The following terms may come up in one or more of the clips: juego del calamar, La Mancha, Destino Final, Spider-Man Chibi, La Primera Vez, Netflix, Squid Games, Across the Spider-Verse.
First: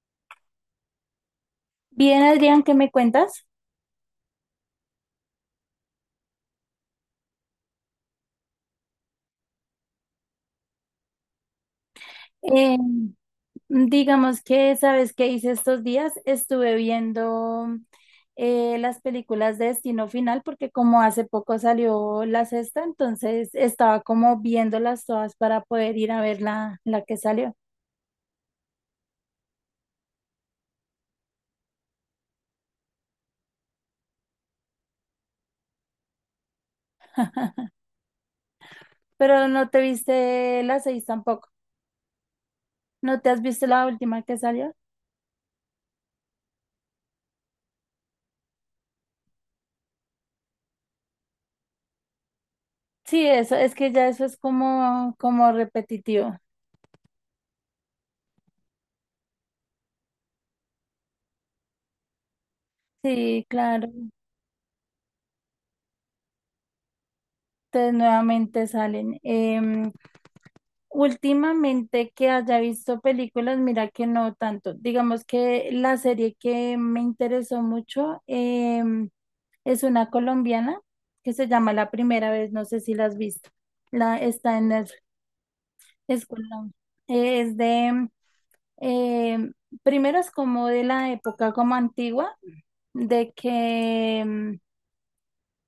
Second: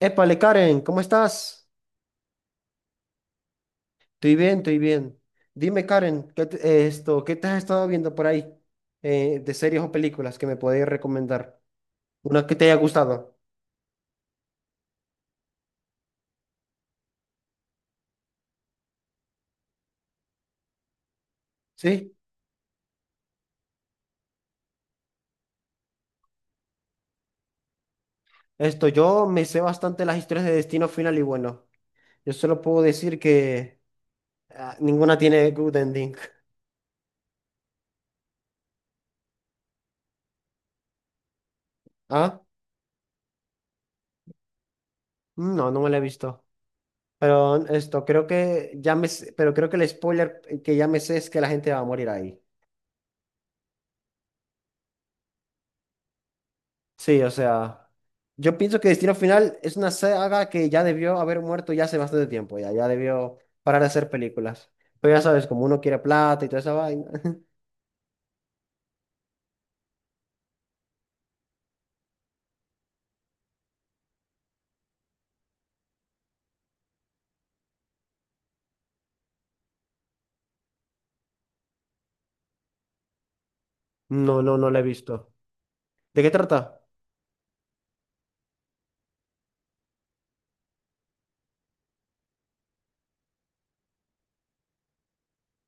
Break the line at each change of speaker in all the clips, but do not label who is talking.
Épale, Karen, ¿cómo estás?
Bien, Adrián, ¿qué me cuentas?
Estoy bien, estoy bien. Dime, Karen, ¿ qué te has estado viendo por ahí de series o películas que me podéis recomendar? Una que te haya
Eh,
gustado.
digamos que, ¿sabes qué hice estos días? Estuve viendo las películas de Destino Final porque como hace poco
Sí,
salió la sexta, entonces estaba como viéndolas todas para poder ir a ver la que salió.
yo me sé bastante las historias de Destino Final y bueno, yo solo puedo decir que ninguna tiene good ending.
Pero no te viste la seis tampoco.
¿Ah?
¿No te has visto la última que salió?
Mm, no, no me la he visto. Pero creo que pero creo que el spoiler que ya me sé es que la gente va a morir ahí.
Sí, eso, es que ya eso es como, como repetitivo.
Sí, o sea, yo pienso que Destino Final es una saga que ya debió haber muerto ya hace bastante tiempo, ya debió
Sí,
parar de
claro.
hacer películas. Pero ya sabes, como uno quiere plata y toda esa vaina.
Entonces nuevamente salen. Últimamente que haya visto películas, mira que no tanto. Digamos que la serie que me interesó mucho em, es una colombiana que se llama La Primera Vez, no sé si la has visto. La,
No,
está
no,
en
no la he
Netflix,
visto. ¿De
es,
qué trata?
es de, em, primero es como de la época como antigua, de que em,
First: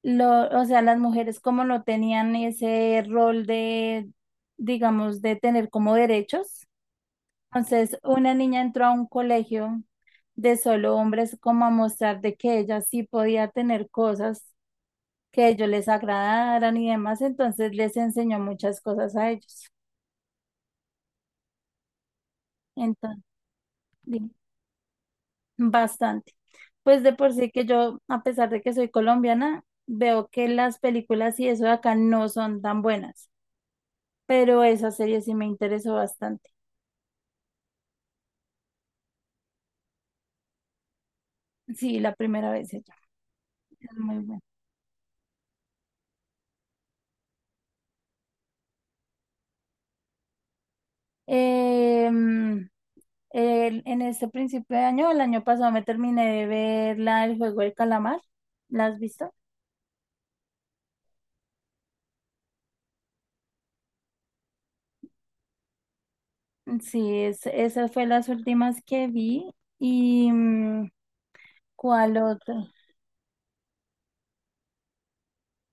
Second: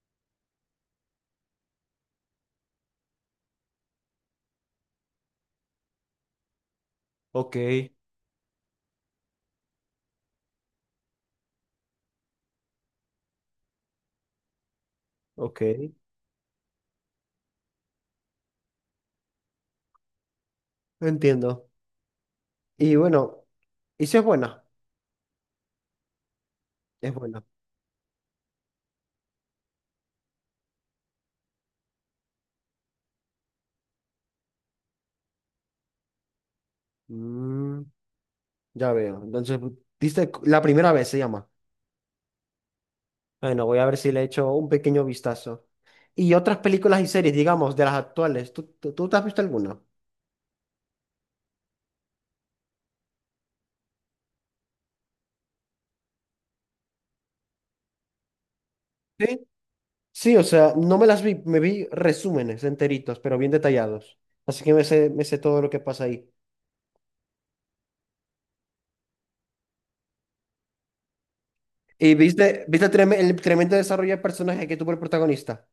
lo, o sea, las mujeres como no tenían ese rol de, digamos, de tener como derechos.
Ok,
Entonces, una niña entró a un colegio de solo hombres como a mostrar de que ella sí podía tener cosas que a
ok,
ellos les agradaran y demás, entonces les enseñó muchas cosas a ellos.
entiendo. Y
Entonces,
bueno, ¿y si es
di-
buena?
bastante. Pues de
Es
por
buena.
sí que yo, a pesar de que soy colombiana, veo que las películas y eso de acá no son tan buenas, pero esa serie sí me interesó bastante.
Mm, ya veo. Entonces, viste, la primera vez se llama.
Sí, la primera vez ella.
Bueno, voy a
Es
ver si
muy
le
buena.
echo un pequeño vistazo. Y otras películas y series, digamos, de las actuales, ¿tú te has visto alguna?
Em, en este principio de año, el año pasado me terminé de ver la del juego del calamar. ¿La has visto?
Sí. Sí, o sea, no me las vi, me vi resúmenes enteritos, pero bien detallados. Así que me sé todo lo que pasa ahí.
Sí, es, esas fue las últimas que vi. ¿Y
¿Y
cuál otra?
el tremendo desarrollo de personaje que tuvo el protagonista?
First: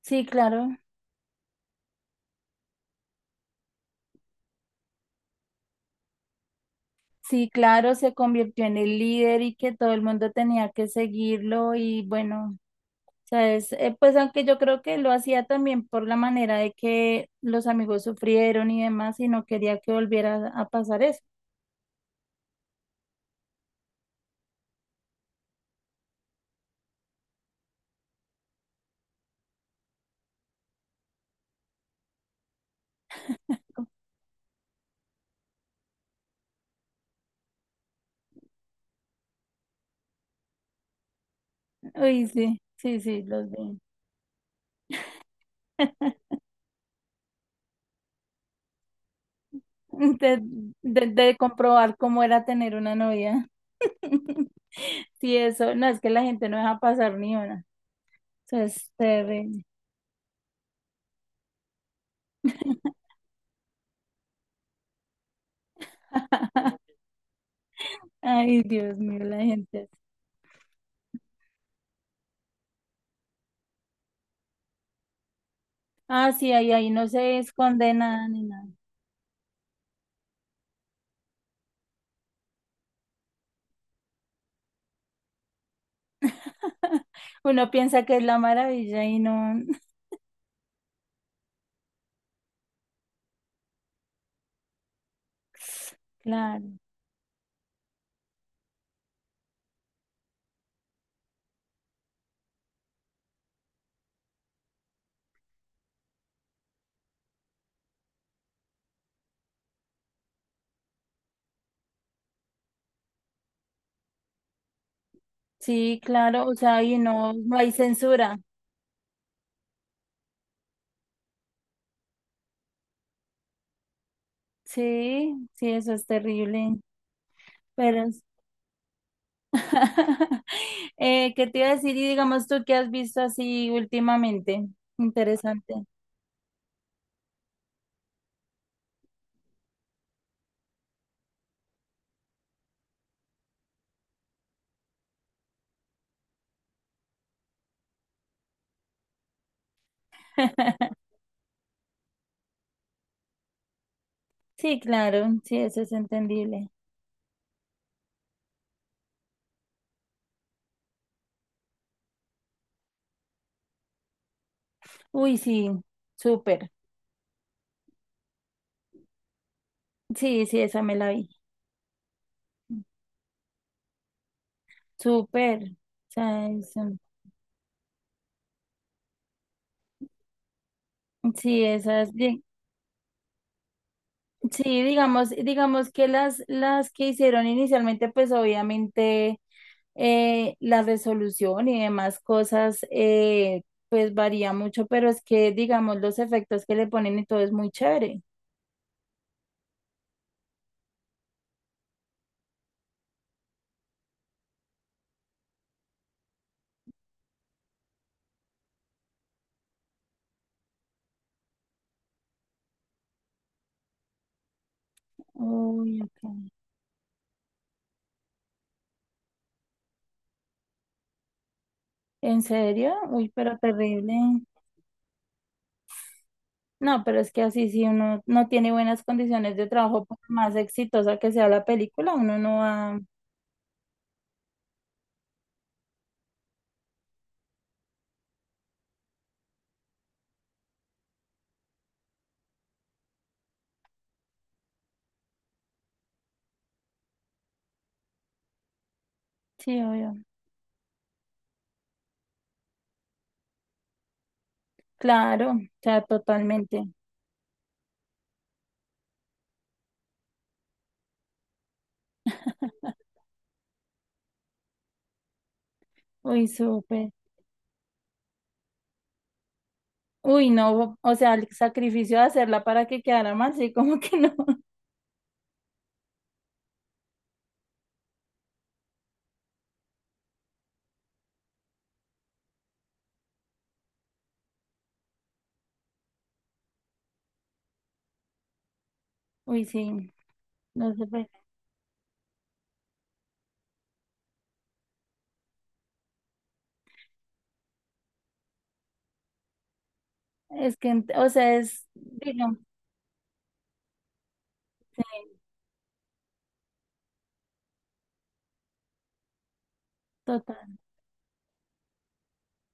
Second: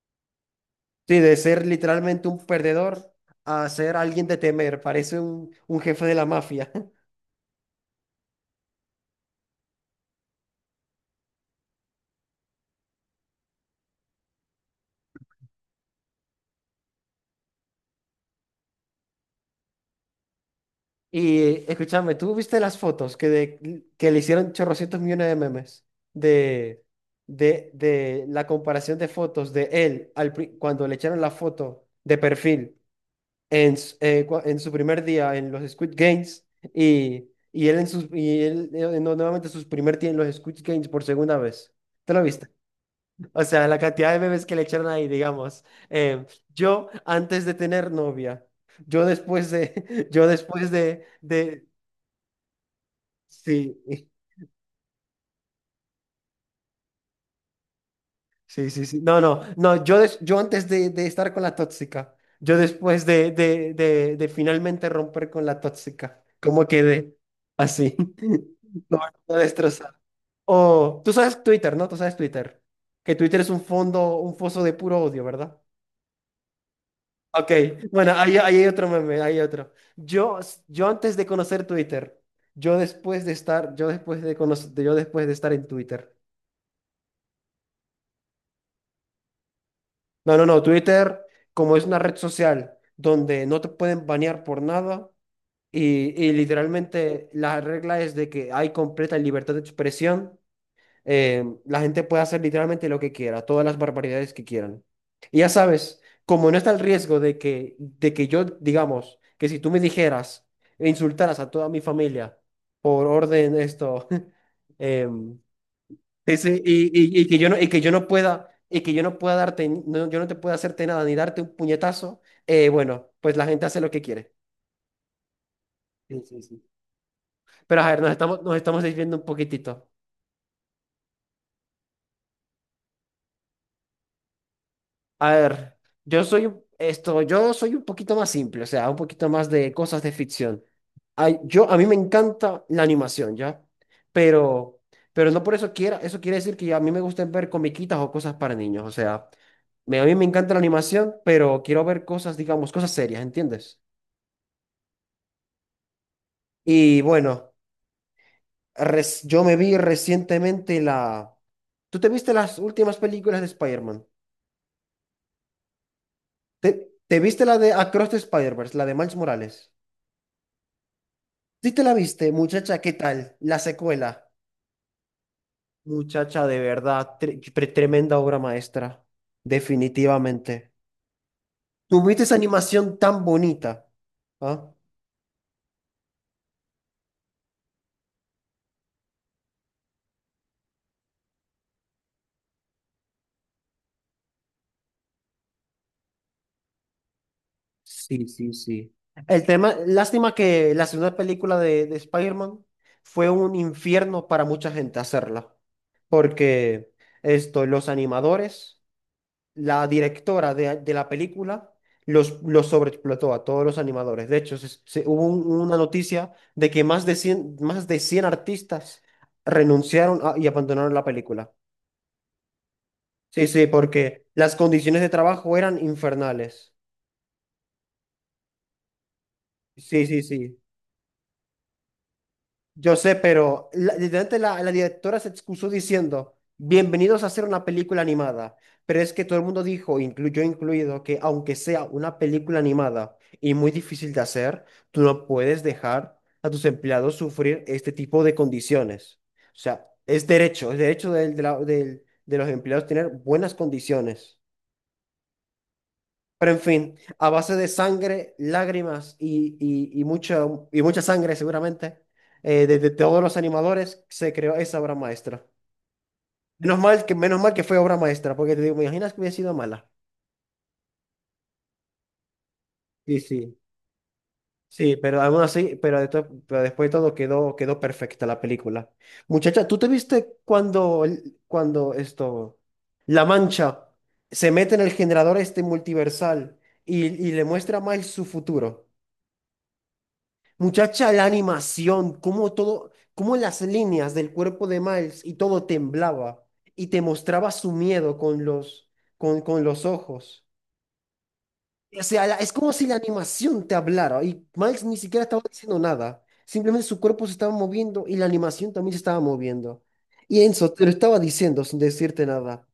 Sí, claro.
Sí, de ser literalmente un perdedor a ser alguien de temer, parece un jefe de la mafia.
Sí, claro, se convirtió en el líder y que todo el mundo tenía que seguirlo y bueno, sabes. Pues aunque yo creo que lo hacía también por la manera de que los amigos sufrieron y demás y no quería que volviera a pasar eso.
Y escúchame, ¿tú viste las fotos que le hicieron chorrocientos millones de memes de, de la comparación de fotos de él cuando le echaron la foto de perfil? En su primer día en los Squid Games y él en sus y él no, nuevamente sus primer día en los Squid Games por segunda vez. ¿Te lo
Uy,
viste?
sí, sí, sí,
O
los
sea, la
vi.
cantidad de bebés que le echaron ahí, digamos. Yo antes de tener novia, yo después de, yo
de,
después
de
de,
comprobar cómo era tener una novia.
sí.
Sí, eso, no, es que la gente no deja pasar ni una. Eso
Sí, sí,
es
sí. No, no,
terrible.
no. Yo, yo antes de estar con la tóxica, yo después de finalmente romper con la tóxica, ¿cómo quedé? Así.
Ay, Dios
No,
mío,
no
la gente.
destrozado. O, tú sabes Twitter, ¿no? Tú sabes Twitter. Que Twitter es un fondo, un foso de puro odio, ¿verdad?
Ah, sí, ahí, ahí no se
Ok,
esconde
bueno,
nada
ahí,
ni
ahí hay
nada.
otro meme, ahí hay otro. Yo, yo antes de conocer Twitter, yo después de estar, yo después de conocer, yo después de estar en Twitter.
Uno piensa que es la maravilla y no.
No, no, no. Twitter, como es una red social donde no te pueden banear por nada y, y
Claro,
literalmente la regla es de que hay completa libertad de expresión, la gente puede hacer literalmente lo que quiera, todas las barbaridades que quieran. Y ya sabes, como no está el riesgo de que yo, digamos, que si tú me dijeras e insultaras a toda mi familia por orden esto, em,
sí, claro, o sea,
y,
y
y
no,
que yo
no
no,
hay censura.
y que yo no pueda darte, no, yo no te pueda hacerte nada ni darte un puñetazo, bueno, pues la gente hace lo que quiere.
Sí, sí, eso es
Sí, sí, sí.
terrible.
Pero a ver,
Pero
nos estamos desviando un poquitito.
¿Qué te iba a decir? Y digamos tú, ¿qué has visto así últimamente?
A ver,
Interesante.
yo soy yo soy un poquito más simple, o sea, un poquito más de cosas de ficción. Ay, yo, a mí me encanta la animación, ¿ya? Pero, pero no por eso eso quiere decir que a mí me gusten ver comiquitas o cosas para niños, o sea, a mí me encanta la animación, pero quiero ver cosas, digamos, cosas serias, ¿entiendes?
Sí, claro, sí, eso es entendible.
Y bueno, yo me vi recientemente la... ¿Tú te viste las últimas películas de Spider-Man?
Uy, sí, súper.
¿Te viste la de Across the Spider-Verse, la de Miles Morales?
Sí, sí, esa me la vi.
Sí te la viste, muchacha, ¿qué tal? La secuela.
Súper. O
Muchacha,
sea,
de verdad, tremenda obra maestra. Definitivamente.
sí, esas,
Tuviste esa animación tan bonita. ¿Ah?
sí, digamos, digamos que las que hicieron inicialmente, pues obviamente la resolución y demás cosas, pues varía mucho, pero es que, digamos, los efectos que le ponen y todo es muy chévere.
Sí, sí, sí. El tema, lástima que la segunda película de Spider-Man fue un infierno para mucha gente hacerla. Porque los animadores. La directora de la película los sobreexplotó a todos los animadores. De hecho, hubo una
Uy,
noticia
ok.
de que más de 100 artistas renunciaron y abandonaron la película.
¿En serio? Uy,
Sí,
pero
sí,
terrible.
porque las condiciones de trabajo eran infernales.
No, pero es que así si uno no tiene buenas condiciones de trabajo,
Sí,
por
sí,
más
sí.
exitosa que sea la película, uno no
Yo
va...
sé, pero literalmente la directora se excusó diciendo, bienvenidos a hacer una película animada. Pero es que todo el mundo dijo, yo incluido, que aunque sea una película animada y muy difícil de hacer, tú no puedes dejar a tus empleados sufrir este tipo de condiciones. O
Sí,
sea,
obvio.
es derecho de los empleados tener buenas condiciones.
Claro, o sea,
Pero en fin,
totalmente.
a base de sangre, lágrimas y mucha sangre seguramente, de todos los animadores se creó esa obra maestra.
Uy, súper.
Menos mal que fue obra maestra, porque te digo, me imaginas que hubiera sido mala.
Uy, no, o sea, el sacrificio de hacerla para que
Sí,
quedara mal,
sí.
sí, como que no.
Sí, pero aún así, pero, pero después de todo quedó, quedó perfecta la película. Muchacha, ¿tú te viste cuando, cuando La Mancha se mete en el generador este multiversal y le muestra a Miles su futuro?
Uy, sí, no sé,
Muchacha, la
pues.
animación, cómo todo, cómo las líneas del cuerpo de Miles y todo temblaba y te mostraba su miedo con los, con los ojos.
Es que, o sea, es,
O sea, es
digamos,
como si la animación te hablara y Miles ni
sí,
siquiera estaba diciendo nada. Simplemente su cuerpo se estaba moviendo y la animación también se estaba moviendo. Y Enzo
total.
te lo estaba diciendo sin decirte nada.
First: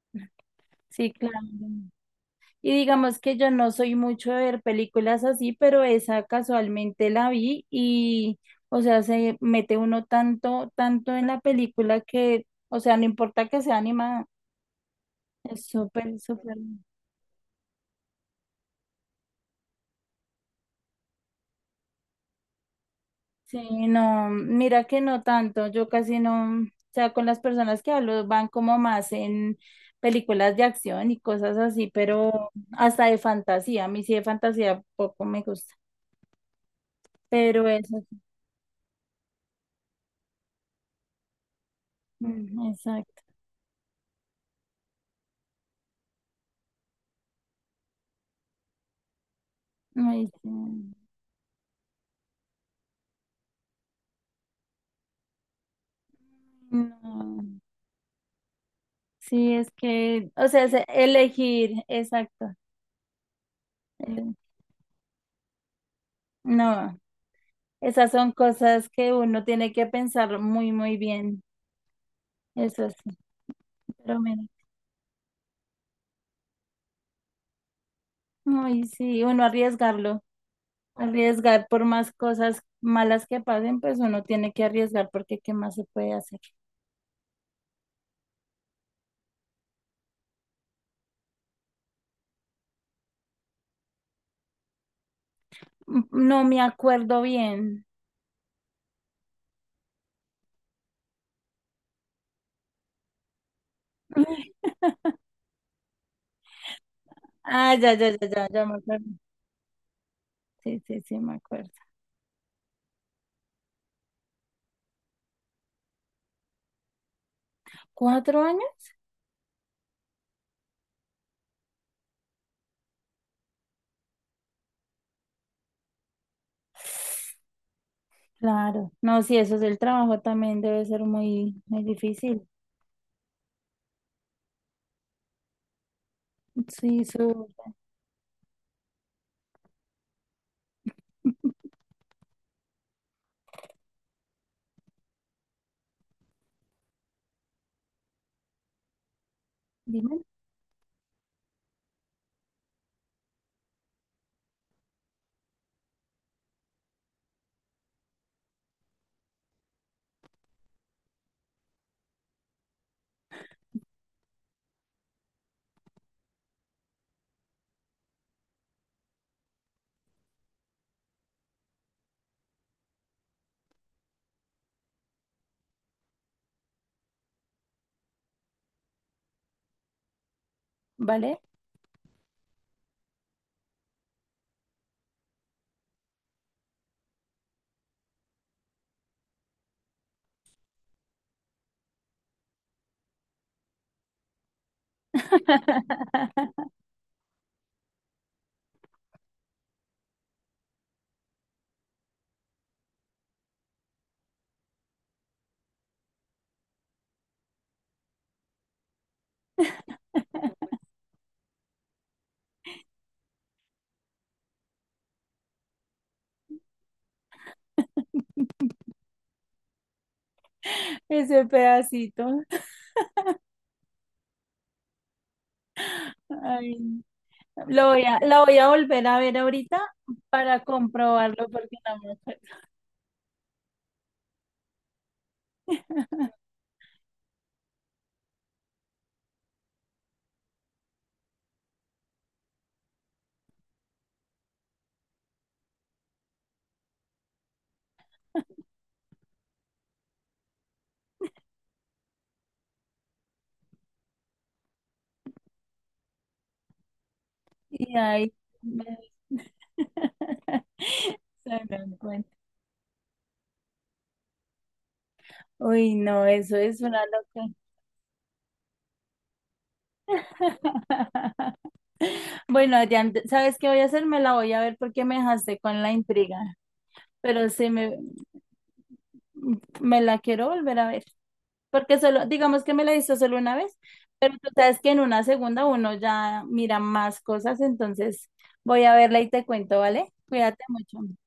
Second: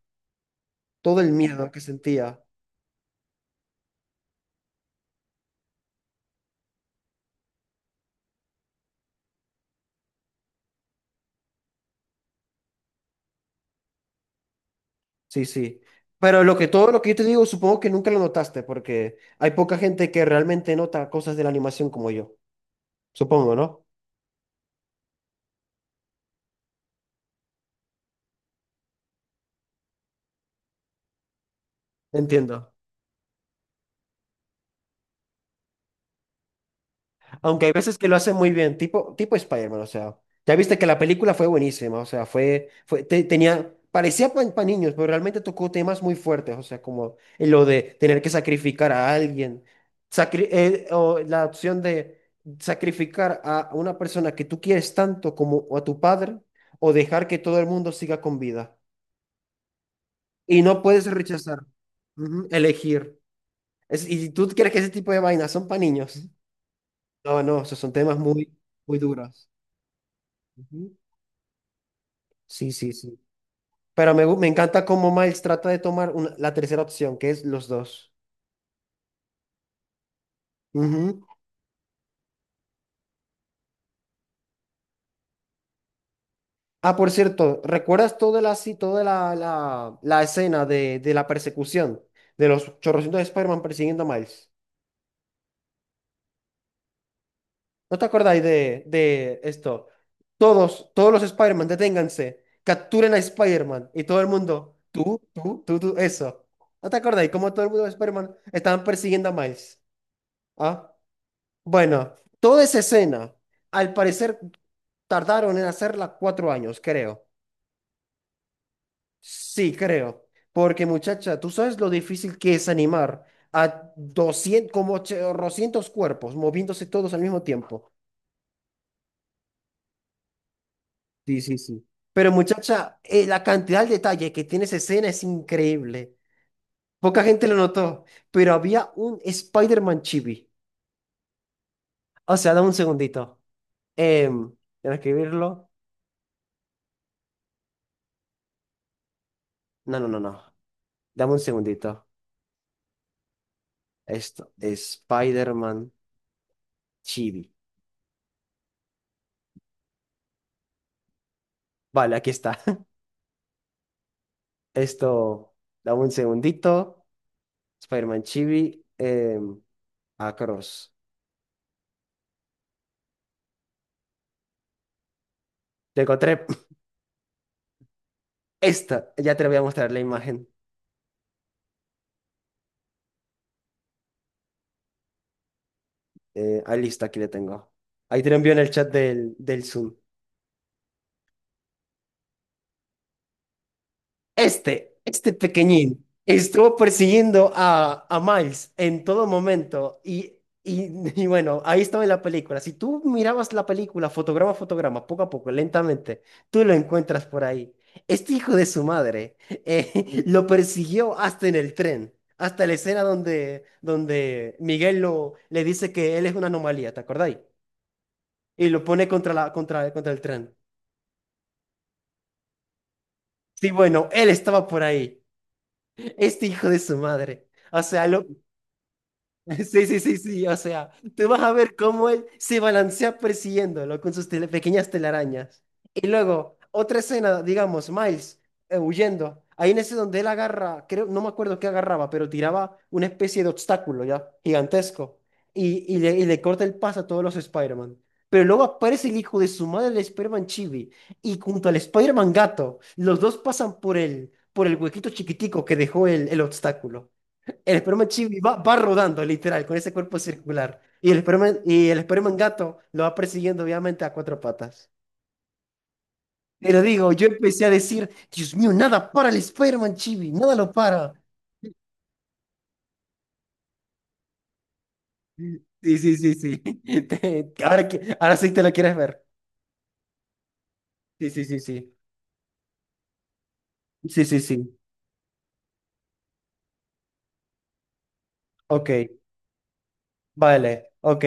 Sí,
Todo el
claro.
miedo que sentía.
Y digamos que yo no soy mucho de ver películas así, pero esa casualmente la vi y, o sea, se mete uno tanto, tanto en la película que, o sea, no importa que sea animada,
Sí,
es
sí.
súper,
Pero
súper.
lo que todo lo que yo te digo, supongo que nunca lo notaste porque hay poca gente que realmente nota cosas de la animación como yo. Supongo,
Sí,
¿no?
no, mira que no tanto, yo casi no, o sea, con las personas que hablo van como más en películas de acción y cosas así, pero
Entiendo.
hasta de fantasía, a mí sí de fantasía poco me gusta,
Aunque
pero
hay
eso,
veces que lo
sí,
hacen muy bien, tipo Spider-Man, o sea. Ya viste que la película fue buenísima, o sea,
mm, exacto,
tenía, parecía para niños, pero realmente tocó temas muy fuertes, o sea, como lo de tener que sacrificar a alguien,
ay, sí,
o la opción de sacrificar a una persona que tú quieres tanto como a tu padre, o dejar que
no,
todo el mundo siga con vida.
sí, es que, o
Y
sea, es
no puedes rechazar,
elegir,
ujú,
exacto,
elegir. Y si
eh,
tú crees que ese tipo de vainas son para niños.
no,
No, no, esos son
esas
temas
son
muy,
cosas
muy
que uno
duros.
tiene que pensar muy,
Ujú.
muy bien,
Sí,
eso
sí,
sí,
sí. Pero
pero mira,
me encanta cómo Miles trata de tomar la tercera opción, que es los dos.
ay, sí, uno arriesgarlo.
Ujú.
Arriesgar por más cosas malas que pasen, pues uno tiene que arriesgar porque ¿qué más se puede hacer?
Ah, por cierto, ¿recuerdas toda sí, toda la escena de la persecución de los chorrocientos de Spider-Man persiguiendo a Miles?
Mm, no me acuerdo bien.
¿No te acordáis de esto? Todos, todos los Spider-Man, deténganse, capturen a Spider-Man y todo el mundo, tú, eso. ¿No te acordáis cómo todo el
Ah,
mundo de Spider-Man
ya me
estaban
acuerdo.
persiguiendo a Miles?
Sí,
¿Ah?
sí, sí, me acuerdo.
Bueno, toda esa escena, al parecer tardaron en hacerla 4 años, creo.
¿4 años?
Sí, creo. Porque muchacha, tú sabes lo difícil que es animar a 200 como 800 cuerpos moviéndose todos al mismo tiempo.
Claro. No, sí, eso es el trabajo también debe ser
Sí, sí,
muy, muy
sí. Pero
difícil.
muchacha, la cantidad de detalle que tiene esa escena es increíble.
Sí,
Poca gente
su...
lo notó, pero había un Spider-Man chibi. O sea, dame un segundito. Em, Déjame escribirlo. No, no,
Dime,
no, no. Dame un segundito. Esto, Spider-Man Chibi. Vale, aquí está. Esto, dame un segundito. Spider-Man Chibi, Across. Te encontré esta. Ya te voy a mostrar la imagen.
¿vale?
Listo, aquí la tengo. Ahí te lo envío en el chat del Zoom. Este pequeñín, estuvo persiguiendo a Miles en todo momento y, y bueno, ahí estaba en la película. Si tú mirabas la película fotograma a fotograma, poco a poco, lentamente, tú lo encuentras por ahí. Este hijo de su madre lo persiguió hasta en el tren, hasta la escena donde Miguel le dice que él es una anomalía, ¿te acordáis? Y lo pone contra el tren.
Ese pedacito.
Sí, bueno, él estaba por ahí. Este hijo
Ay,
de su madre.
no.
O
Lo voy
sea,
a,
lo,
la voy a volver a ver ahorita
sí, sí, sí, sí, o
para
sea, tú vas
comprobarlo
a ver
porque no
cómo
me
él
acuerdo.
se balancea persiguiéndolo con sus pequeñas telarañas. Y luego, otra escena, digamos, Miles huyendo. Ahí en ese donde él agarra, creo, no me acuerdo qué agarraba, pero tiraba una especie de obstáculo ya, gigantesco. Y, y le corta el paso a todos los Spider-Man. Pero luego aparece el hijo de su madre, el Spider-Man Chibi, y junto al Spider-Man gato, los dos pasan por por el huequito chiquitico que dejó el obstáculo. El
Y
esperma
ahí
chibi va
me-
rodando, literal, con ese cuerpo circular.
se
Y
me
el
cuenta.
esperma gato lo va persiguiendo, obviamente, a cuatro patas.
Uy, no, eso es
Pero
una
digo, yo
locura.
empecé a decir, Dios mío, nada para el esperma chibi, nada lo para.
Bueno, Adrián, ¿sabes qué voy a hacer? Me la voy a ver porque me dejaste con la
Sí, sí, sí,
intriga,
sí.
pero
Ahora, ahora sí te lo quieres ver.
me la quiero volver a ver.
Sí, sí, sí, sí.
Porque solo, digamos que me la hizo solo una vez,
Sí,
pero
sí,
tú
sí.
sabes que en una segunda uno ya mira más cosas, entonces voy
Ok,
a verla y te cuento, ¿vale? Cuídate
vale,
mucho.
ok.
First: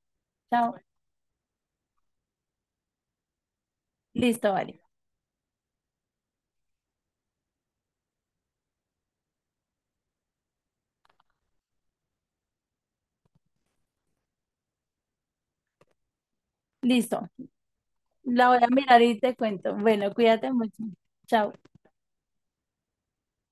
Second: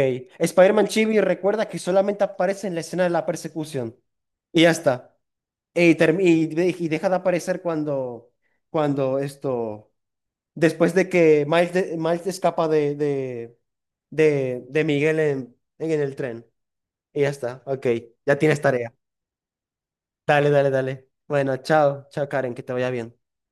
Chao.
Spider-Man Chibi recuerda que solamente aparece en la escena de la persecución.
Listo,
Y ya
vale.
está. Y y deja de aparecer cuando, cuando esto, después de que Miles, Miles escapa de, de Miguel en el tren. Y
Listo.
ya está, ok, ya
La voy
tienes
a
tarea.
mirar y te cuento. Bueno,
Dale,
cuídate
dale,
mucho.
dale.
Chao.
Bueno, chao, chao Karen, que te vaya bien.